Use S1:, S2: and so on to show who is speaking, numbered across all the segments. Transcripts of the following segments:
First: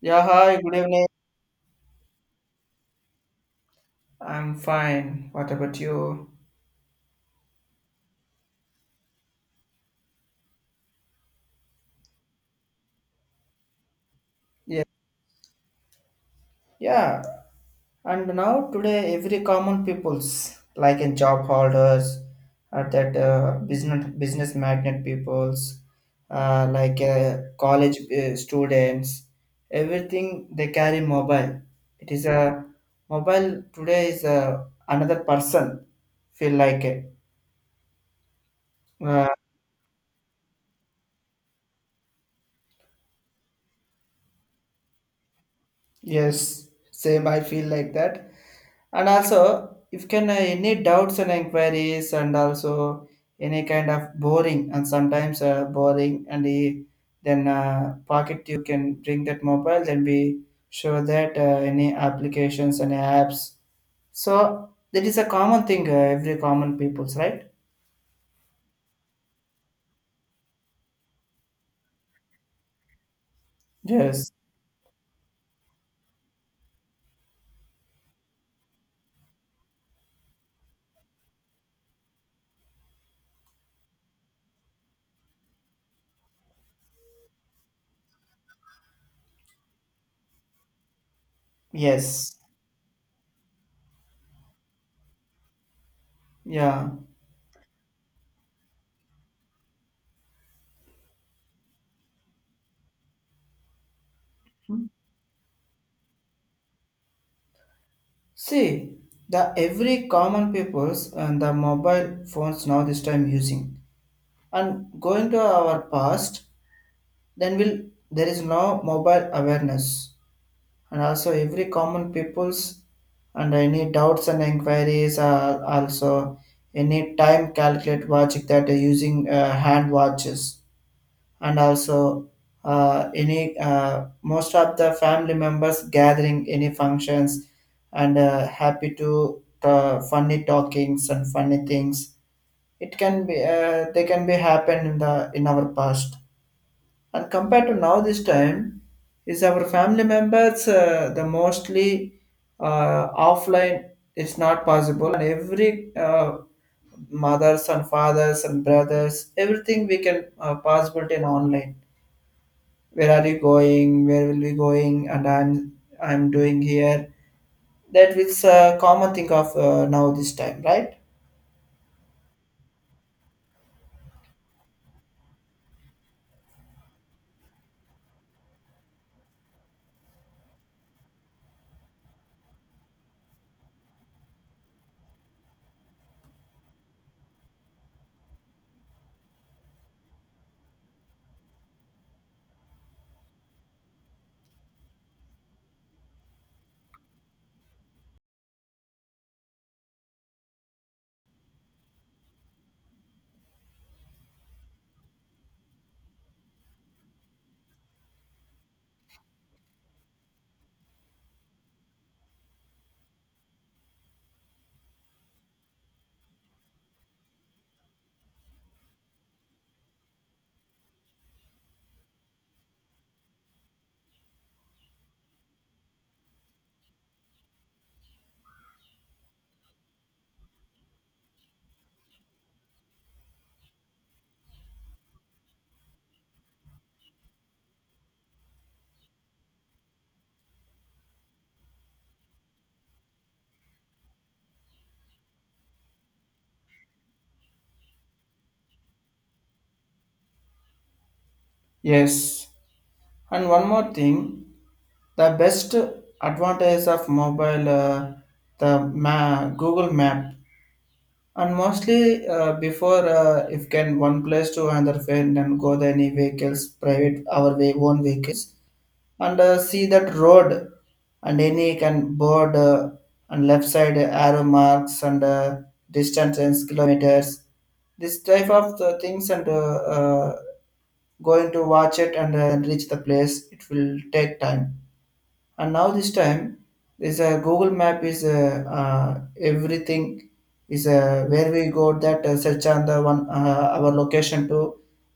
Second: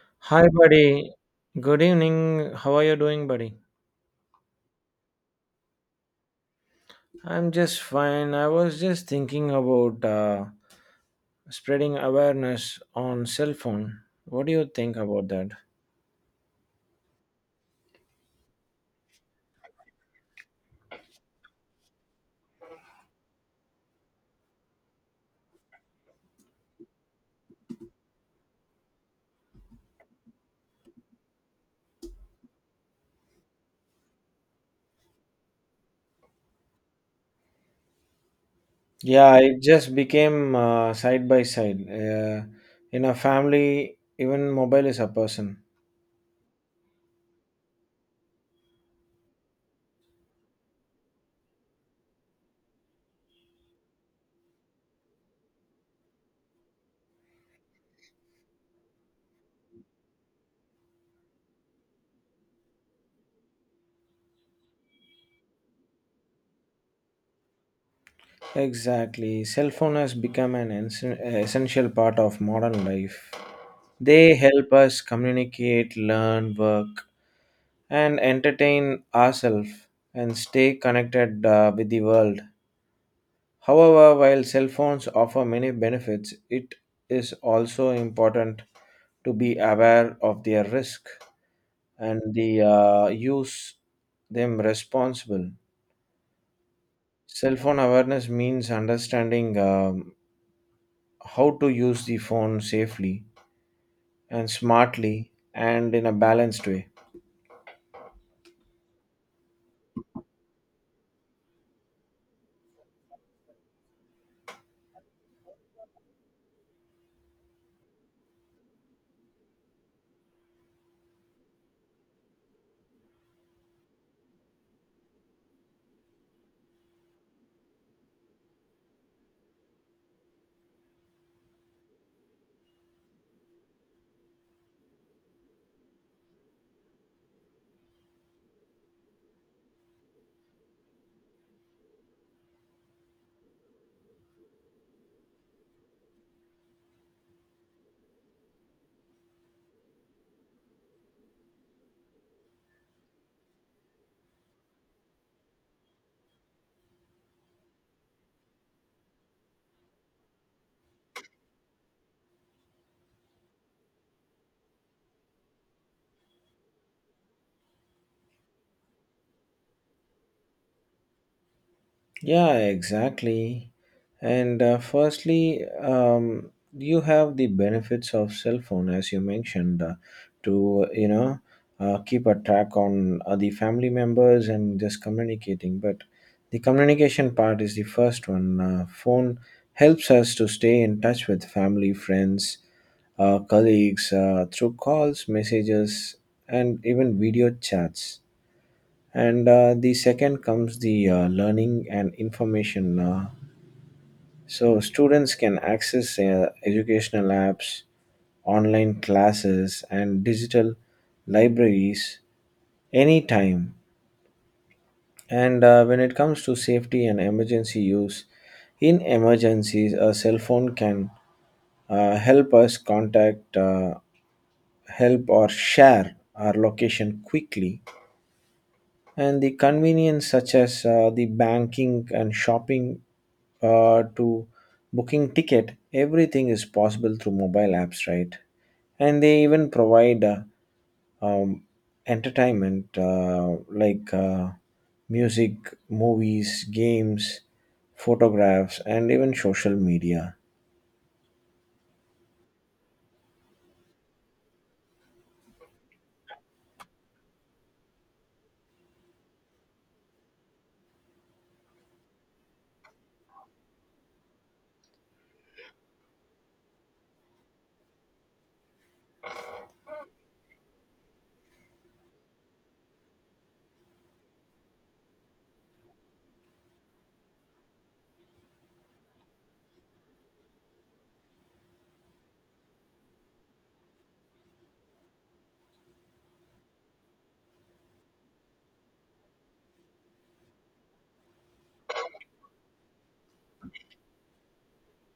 S1: Yeah,
S2: Hi,
S1: hi, good evening.
S2: buddy. Good evening. How are you doing, buddy?
S1: I'm fine. What about you?
S2: I'm just fine. I was just thinking about spreading awareness on cell phone. What do you
S1: Yeah.
S2: think about that?
S1: Yeah. And now today every common peoples like in job holders or that business magnet peoples like college students everything they carry mobile. It is a mobile today is another person feel like it. Uh,
S2: Yeah, it just became side by side. In a family, even mobile is a person.
S1: yes, same I feel like that. And also, if can any doubts and inquiries, and also any kind of boring, and sometimes boring, and the, then pocket you can bring that mobile, then we show that any applications and apps. So that is a common thing, every common people's, right?
S2: Exactly. Cell phone has become an essential part of modern life.
S1: Yes.
S2: They help us communicate, learn, work, and entertain ourselves, and stay connected with the world. However, while cell phones offer many benefits, it is also important to be aware of their risk and
S1: Yes.
S2: the use them responsible.
S1: Yeah.
S2: Cell phone awareness means understanding how to use the phone safely and smartly and in a balanced way.
S1: See, the every common peoples and the mobile phones now this time using and going to our past. Then will there is no mobile awareness, and also every common people's and any doubts and inquiries are also any time calculate watch that are using hand watches, and also any most of the family members gathering any functions and happy to funny talkings and funny things, it can be they can be happen in the in our past. And compared to now this time is our family members the mostly offline is not possible, and every mothers and fathers and brothers everything we can possibility in online. Where are you going, where will we going, and I'm doing here. That is a common thing of now this time, right?
S2: Yeah, exactly. And firstly, you have the benefits of cell phone, as you mentioned, to keep a track on the family members and just communicating. But the communication part is the first one. Phone helps us to stay in touch with family, friends, colleagues, through calls, messages, and even video chats, and the second comes the learning and information. So students can access educational apps, online classes, and digital libraries anytime. And when it comes to safety and emergency use, in emergencies, a cell phone can help us contact help, or share our location quickly. And the convenience, such as the banking and shopping to booking ticket, everything is possible through mobile apps, right? And they even provide um, entertainment, like music, movies, games, photographs, and even social media.
S1: Yes. And one more thing, the best advantage of mobile, the Google Map, and mostly before if can one place to another friend and go the any vehicles, private our way own vehicles, and see that road, and any can board and left side arrow marks and distances kilometers, this type of the things and going to watch it and reach the place it will take time. And now this time this google map is everything is where we go, that search on the one our location to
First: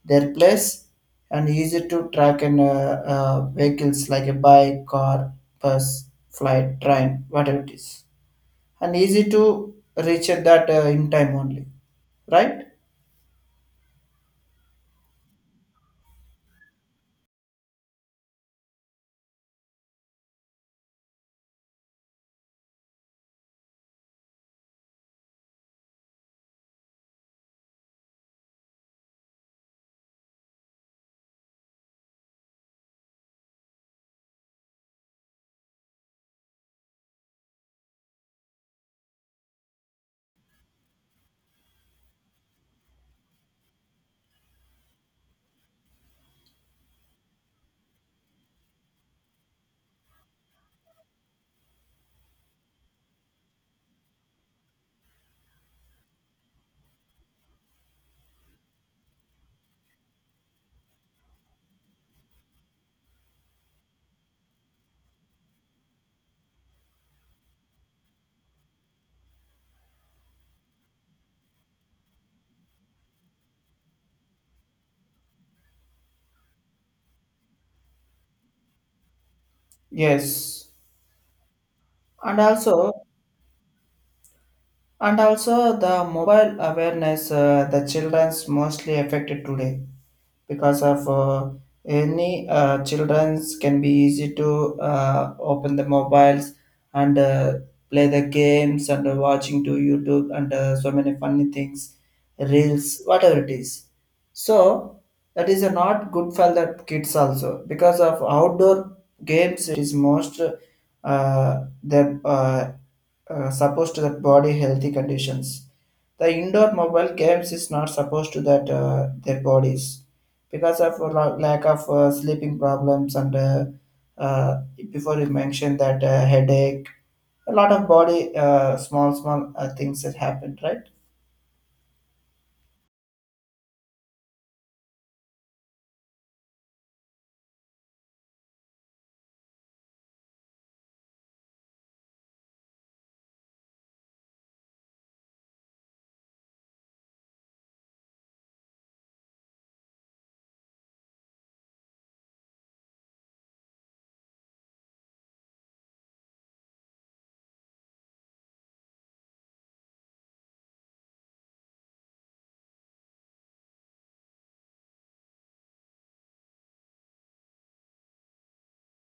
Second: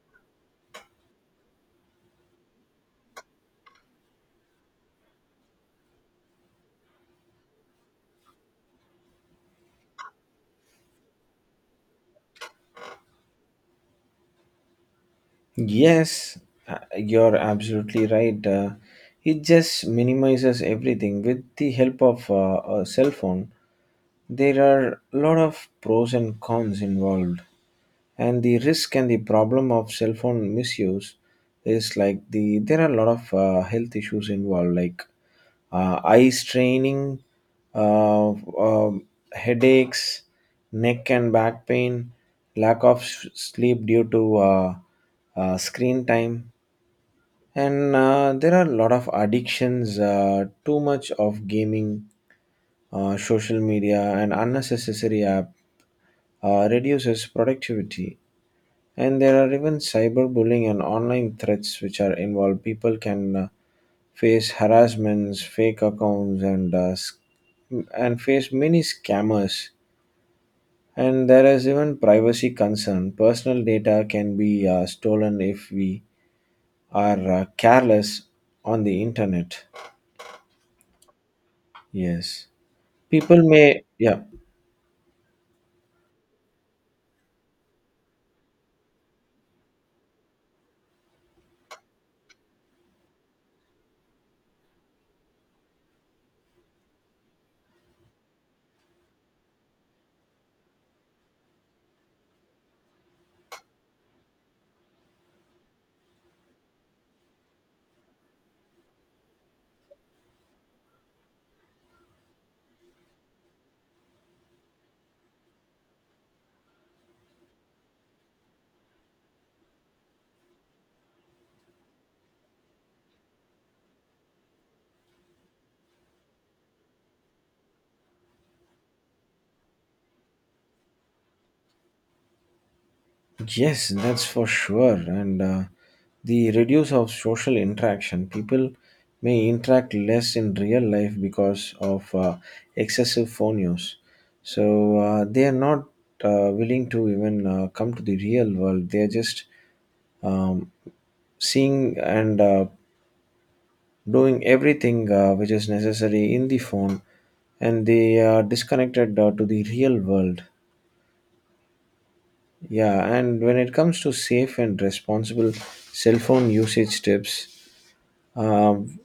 S1: their place, and easy to track, and vehicles like a bike, car, bus, flight, train, whatever it is, and easy to reach at that in time only, right?
S2: Yes, you're absolutely right. It just minimizes everything with the help of a cell phone. There are a lot of pros and cons involved, and the risk and the problem of cell phone misuse is like there are a lot of health issues involved, like eye straining, uh, um headaches, neck and back pain, lack of sleep due to screen time, and there are a lot of addictions, too much of gaming, social media, and unnecessary app reduces productivity. And there are even cyberbullying and online threats which are involved. People can face harassments, fake accounts, and face many scammers. And there is even privacy concern. Personal data can be stolen if we are careless on the internet.
S1: Yes. and
S2: Yes,
S1: also
S2: people may, yeah.
S1: And also the mobile awareness, the children's mostly affected today because of any children's can be easy to open the mobiles and play the games and watching to YouTube and so many funny things, reels, whatever it is. So that is not good for the kids also, because of outdoor games it is most the supposed to that body healthy conditions. The indoor mobile games is not supposed to that their bodies because of a lack of sleeping problems, and uh, before you mentioned that headache, a lot of body small things that happened, right?
S2: Yes, that's for sure. And the reduce of social interaction, people may interact less in real life because of excessive phone use. So they are not willing to even come to the real world. They are just um, seeing and doing everything which is necessary in the phone, and they are disconnected to the real world. Yeah, and when it comes to safe and responsible cell phone usage tips, um,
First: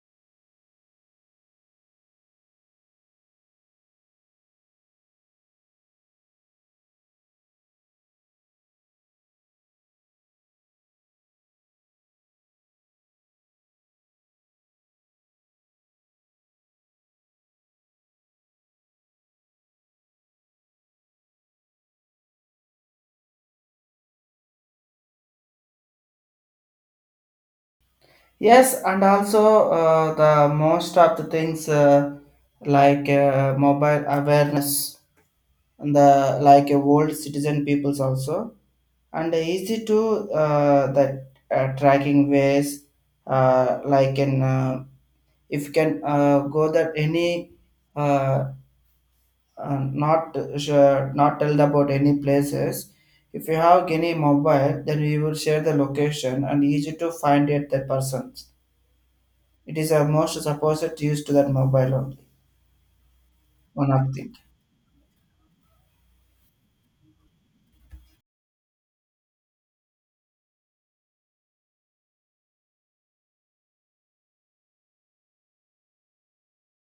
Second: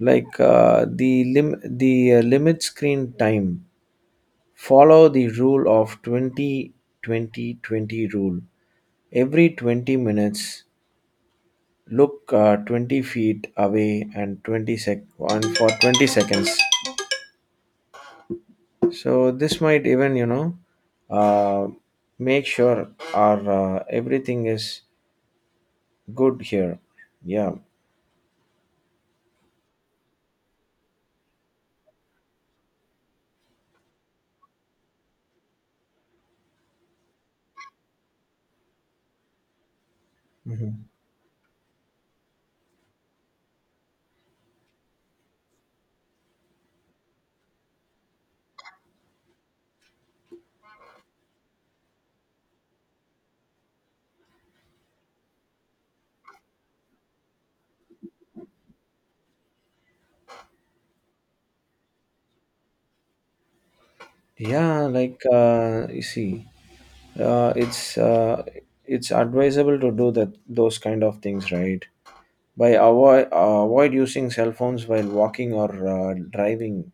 S2: like the limit screen time. Follow the rule of 20-20-20 rule. Every 20 minutes, look 20 feet away and for 20 seconds. So this might even uh, make sure our everything is good here. Yeah.
S1: Yes, and also the most of the things, like mobile awareness and the like old citizen peoples also and easy to
S2: Mhm.
S1: that tracking ways, like in if you can go that any uh, not sure, not tell about any places, if you have any mobile then we will share the location and easy to find it the person. It is a most supposed used to that mobile only, one of thing.
S2: Yeah, like you see, uh, it's uh, it's advisable to do that those kind of things, right? By avoid using cell phones while walking or driving.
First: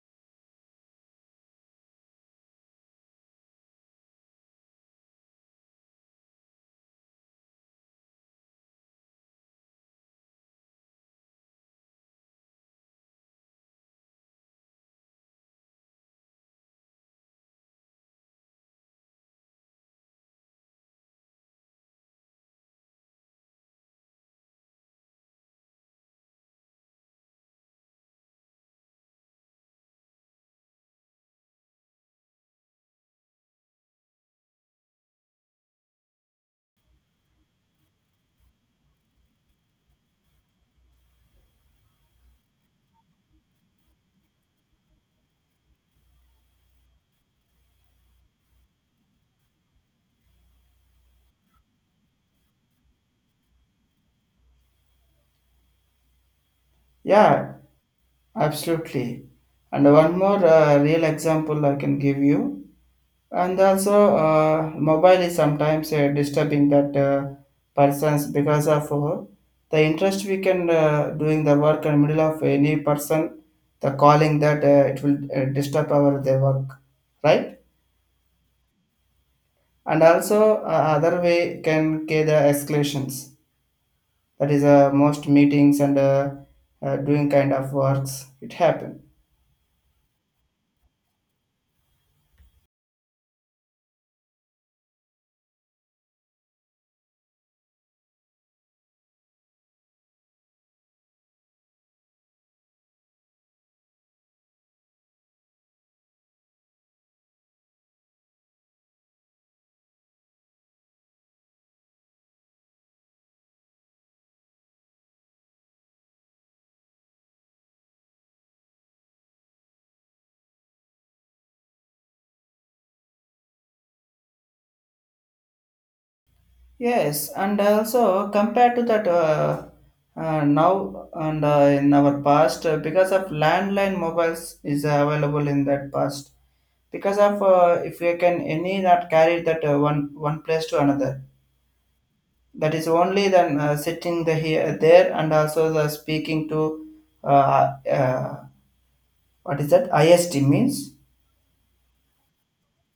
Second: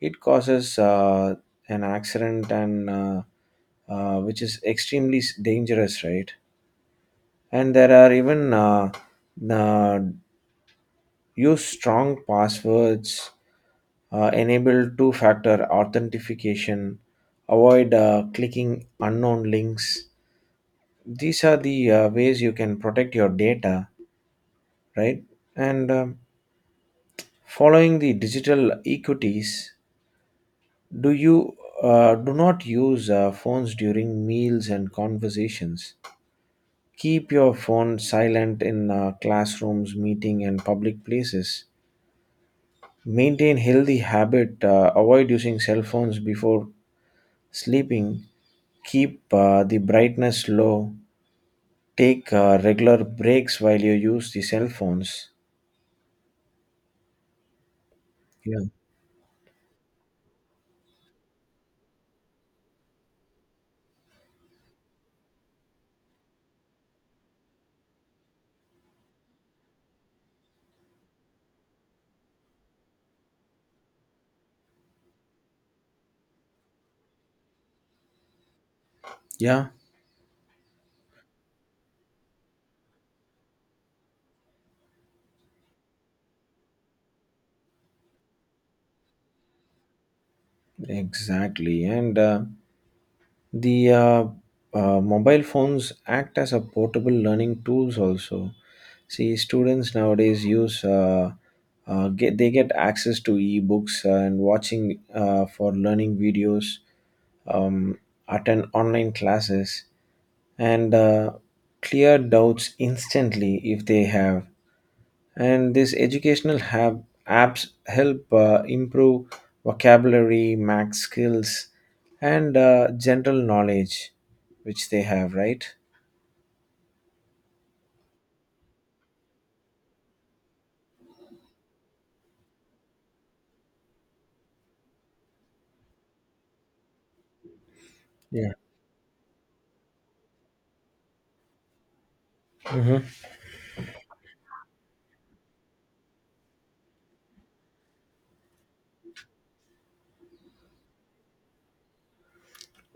S2: It causes an accident, and which is extremely dangerous, right? And there are even uh, use strong passwords, enable two factor authentication, avoid clicking unknown links. These are the ways you can protect your data, right? And following the digital equities, do you do not use phones during meals and conversations. Keep your phone silent in classrooms, meeting, and public places. Maintain healthy habit. Avoid using cell phones before sleeping, keep the brightness low, take regular breaks while you use the cell phones.
S1: Yeah,
S2: Yeah.
S1: absolutely. And one more real example I can give you. And also mobile is sometimes disturbing that persons because of the interest we can doing the work in middle of any person, the calling that it will disturb our their work, right?
S2: Yeah,
S1: And also other way can get the escalations. That is most meetings and doing kind of works it happen.
S2: exactly. And the mobile phones act as a portable learning tools also. See, students nowadays use get they get access to e-books and watching for learning videos, um, attend online classes, and clear doubts instantly if they have. And these educational apps help improve vocabulary, math skills, and general knowledge which they have, right?
S1: Yes, and also compared to that now and in our past, because of landline mobiles is available in that past. Because of if you can
S2: Yeah.
S1: any not carry that one place to another, that is
S2: Mhm.
S1: only, then sitting the here there, and also the speaking to uh, uh, what is that IST means?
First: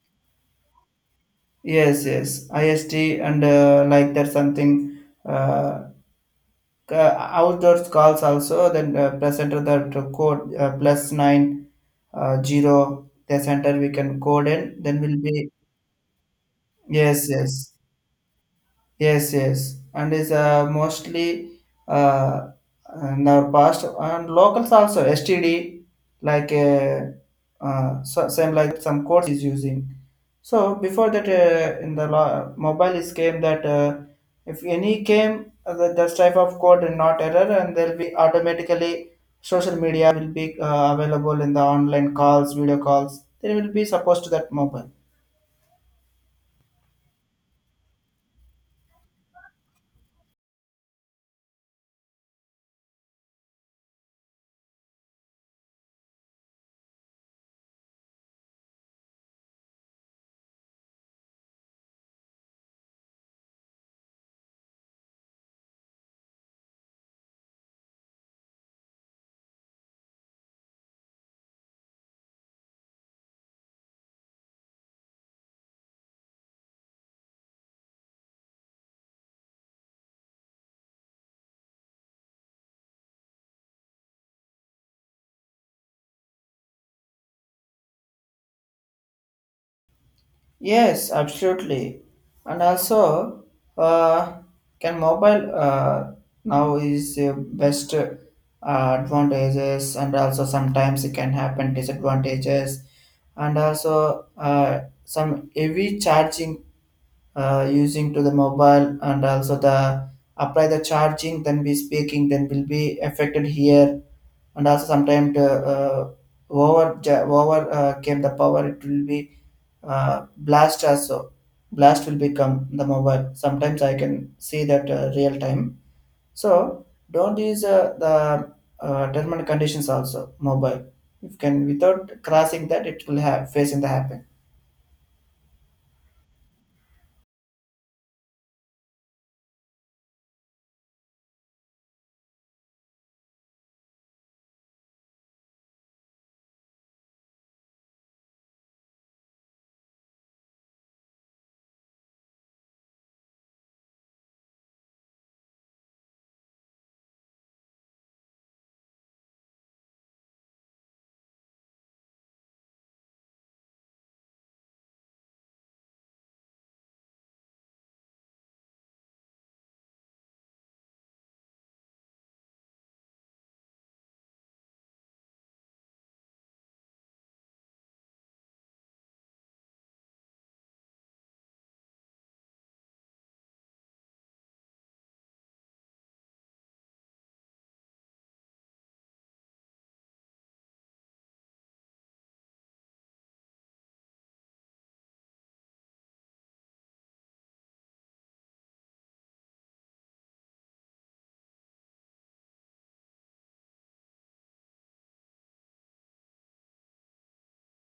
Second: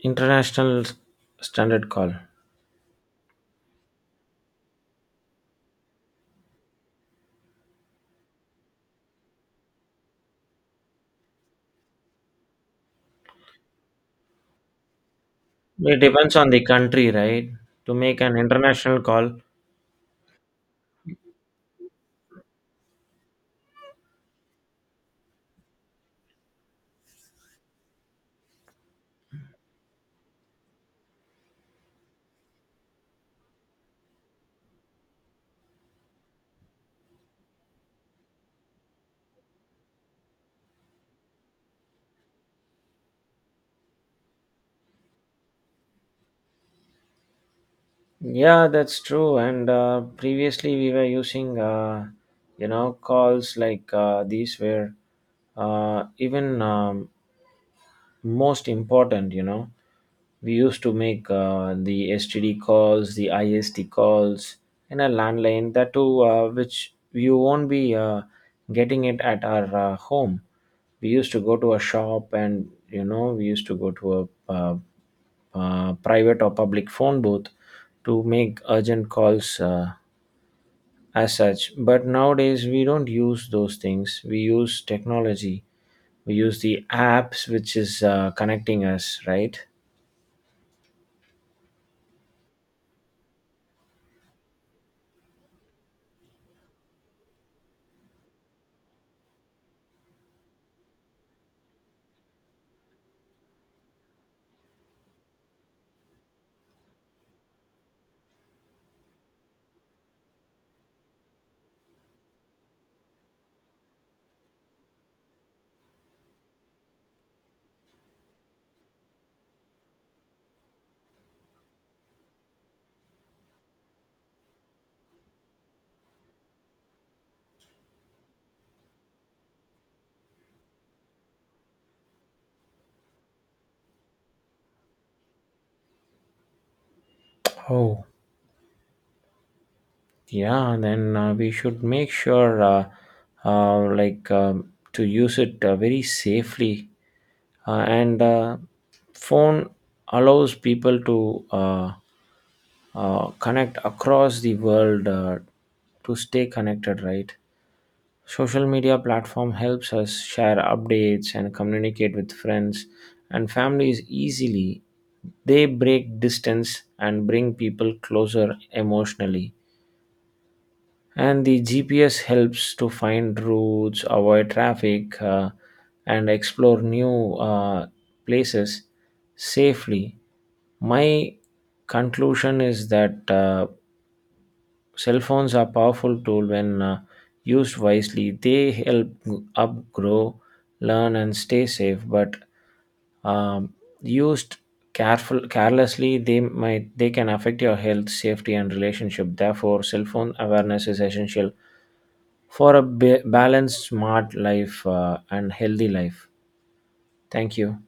S2: International standard
S1: Yes,
S2: call.
S1: yes, IST, and like that something. Uh, uh, outdoors calls also, then presenter the code plus nine zero the center we can code in then will be.
S2: It depends on the country,
S1: Yes,
S2: right?
S1: yes.
S2: To make an international
S1: Yes,
S2: call.
S1: yes, and is mostly uh, in our past and locals also STD, like so same like some course is using. So before that, in the mobile is came that if any came that type of code and not error, and there'll be automatically social media will be available in the online calls, video calls. There will be supposed to that mobile.
S2: Yeah, that's true. And previously we were using, calls like these were even, most important. We used to make the STD calls, the IST calls, in a landline, that too, which you won't be getting it at our home. We used to go to a shop and, we used to go to a private or public phone booth to make urgent calls as such. But nowadays, we don't use those things. We use technology. We use the apps which is connecting us, right?
S1: Yes, absolutely. And also, uh, can mobile now is best advantages, and also sometimes it can happen disadvantages, and also some heavy charging using to the mobile, and also the apply the charging, then be speaking, then will be affected here, and also sometimes uh, over over came the power, it will be blast also. Blast will become the mobile sometimes I can see that real time. So don't use the terminal conditions also mobile, you can without crossing that it will have facing the happen.
S2: Oh, yeah, then we should make sure, like, to use it very safely. And phone allows people to connect across the world, to stay connected, right? Social media platform helps us share updates and communicate with friends and families easily. They break distance and bring people closer emotionally. And the GPS helps to find routes, avoid traffic, and explore new places safely. My conclusion is that cell phones are powerful tool when used wisely. They help upgrow, learn, and stay safe. But um, used careful carelessly, they can affect your health, safety, and relationship. Therefore, cell phone awareness is essential for a balanced, smart life, and healthy life. Thank you.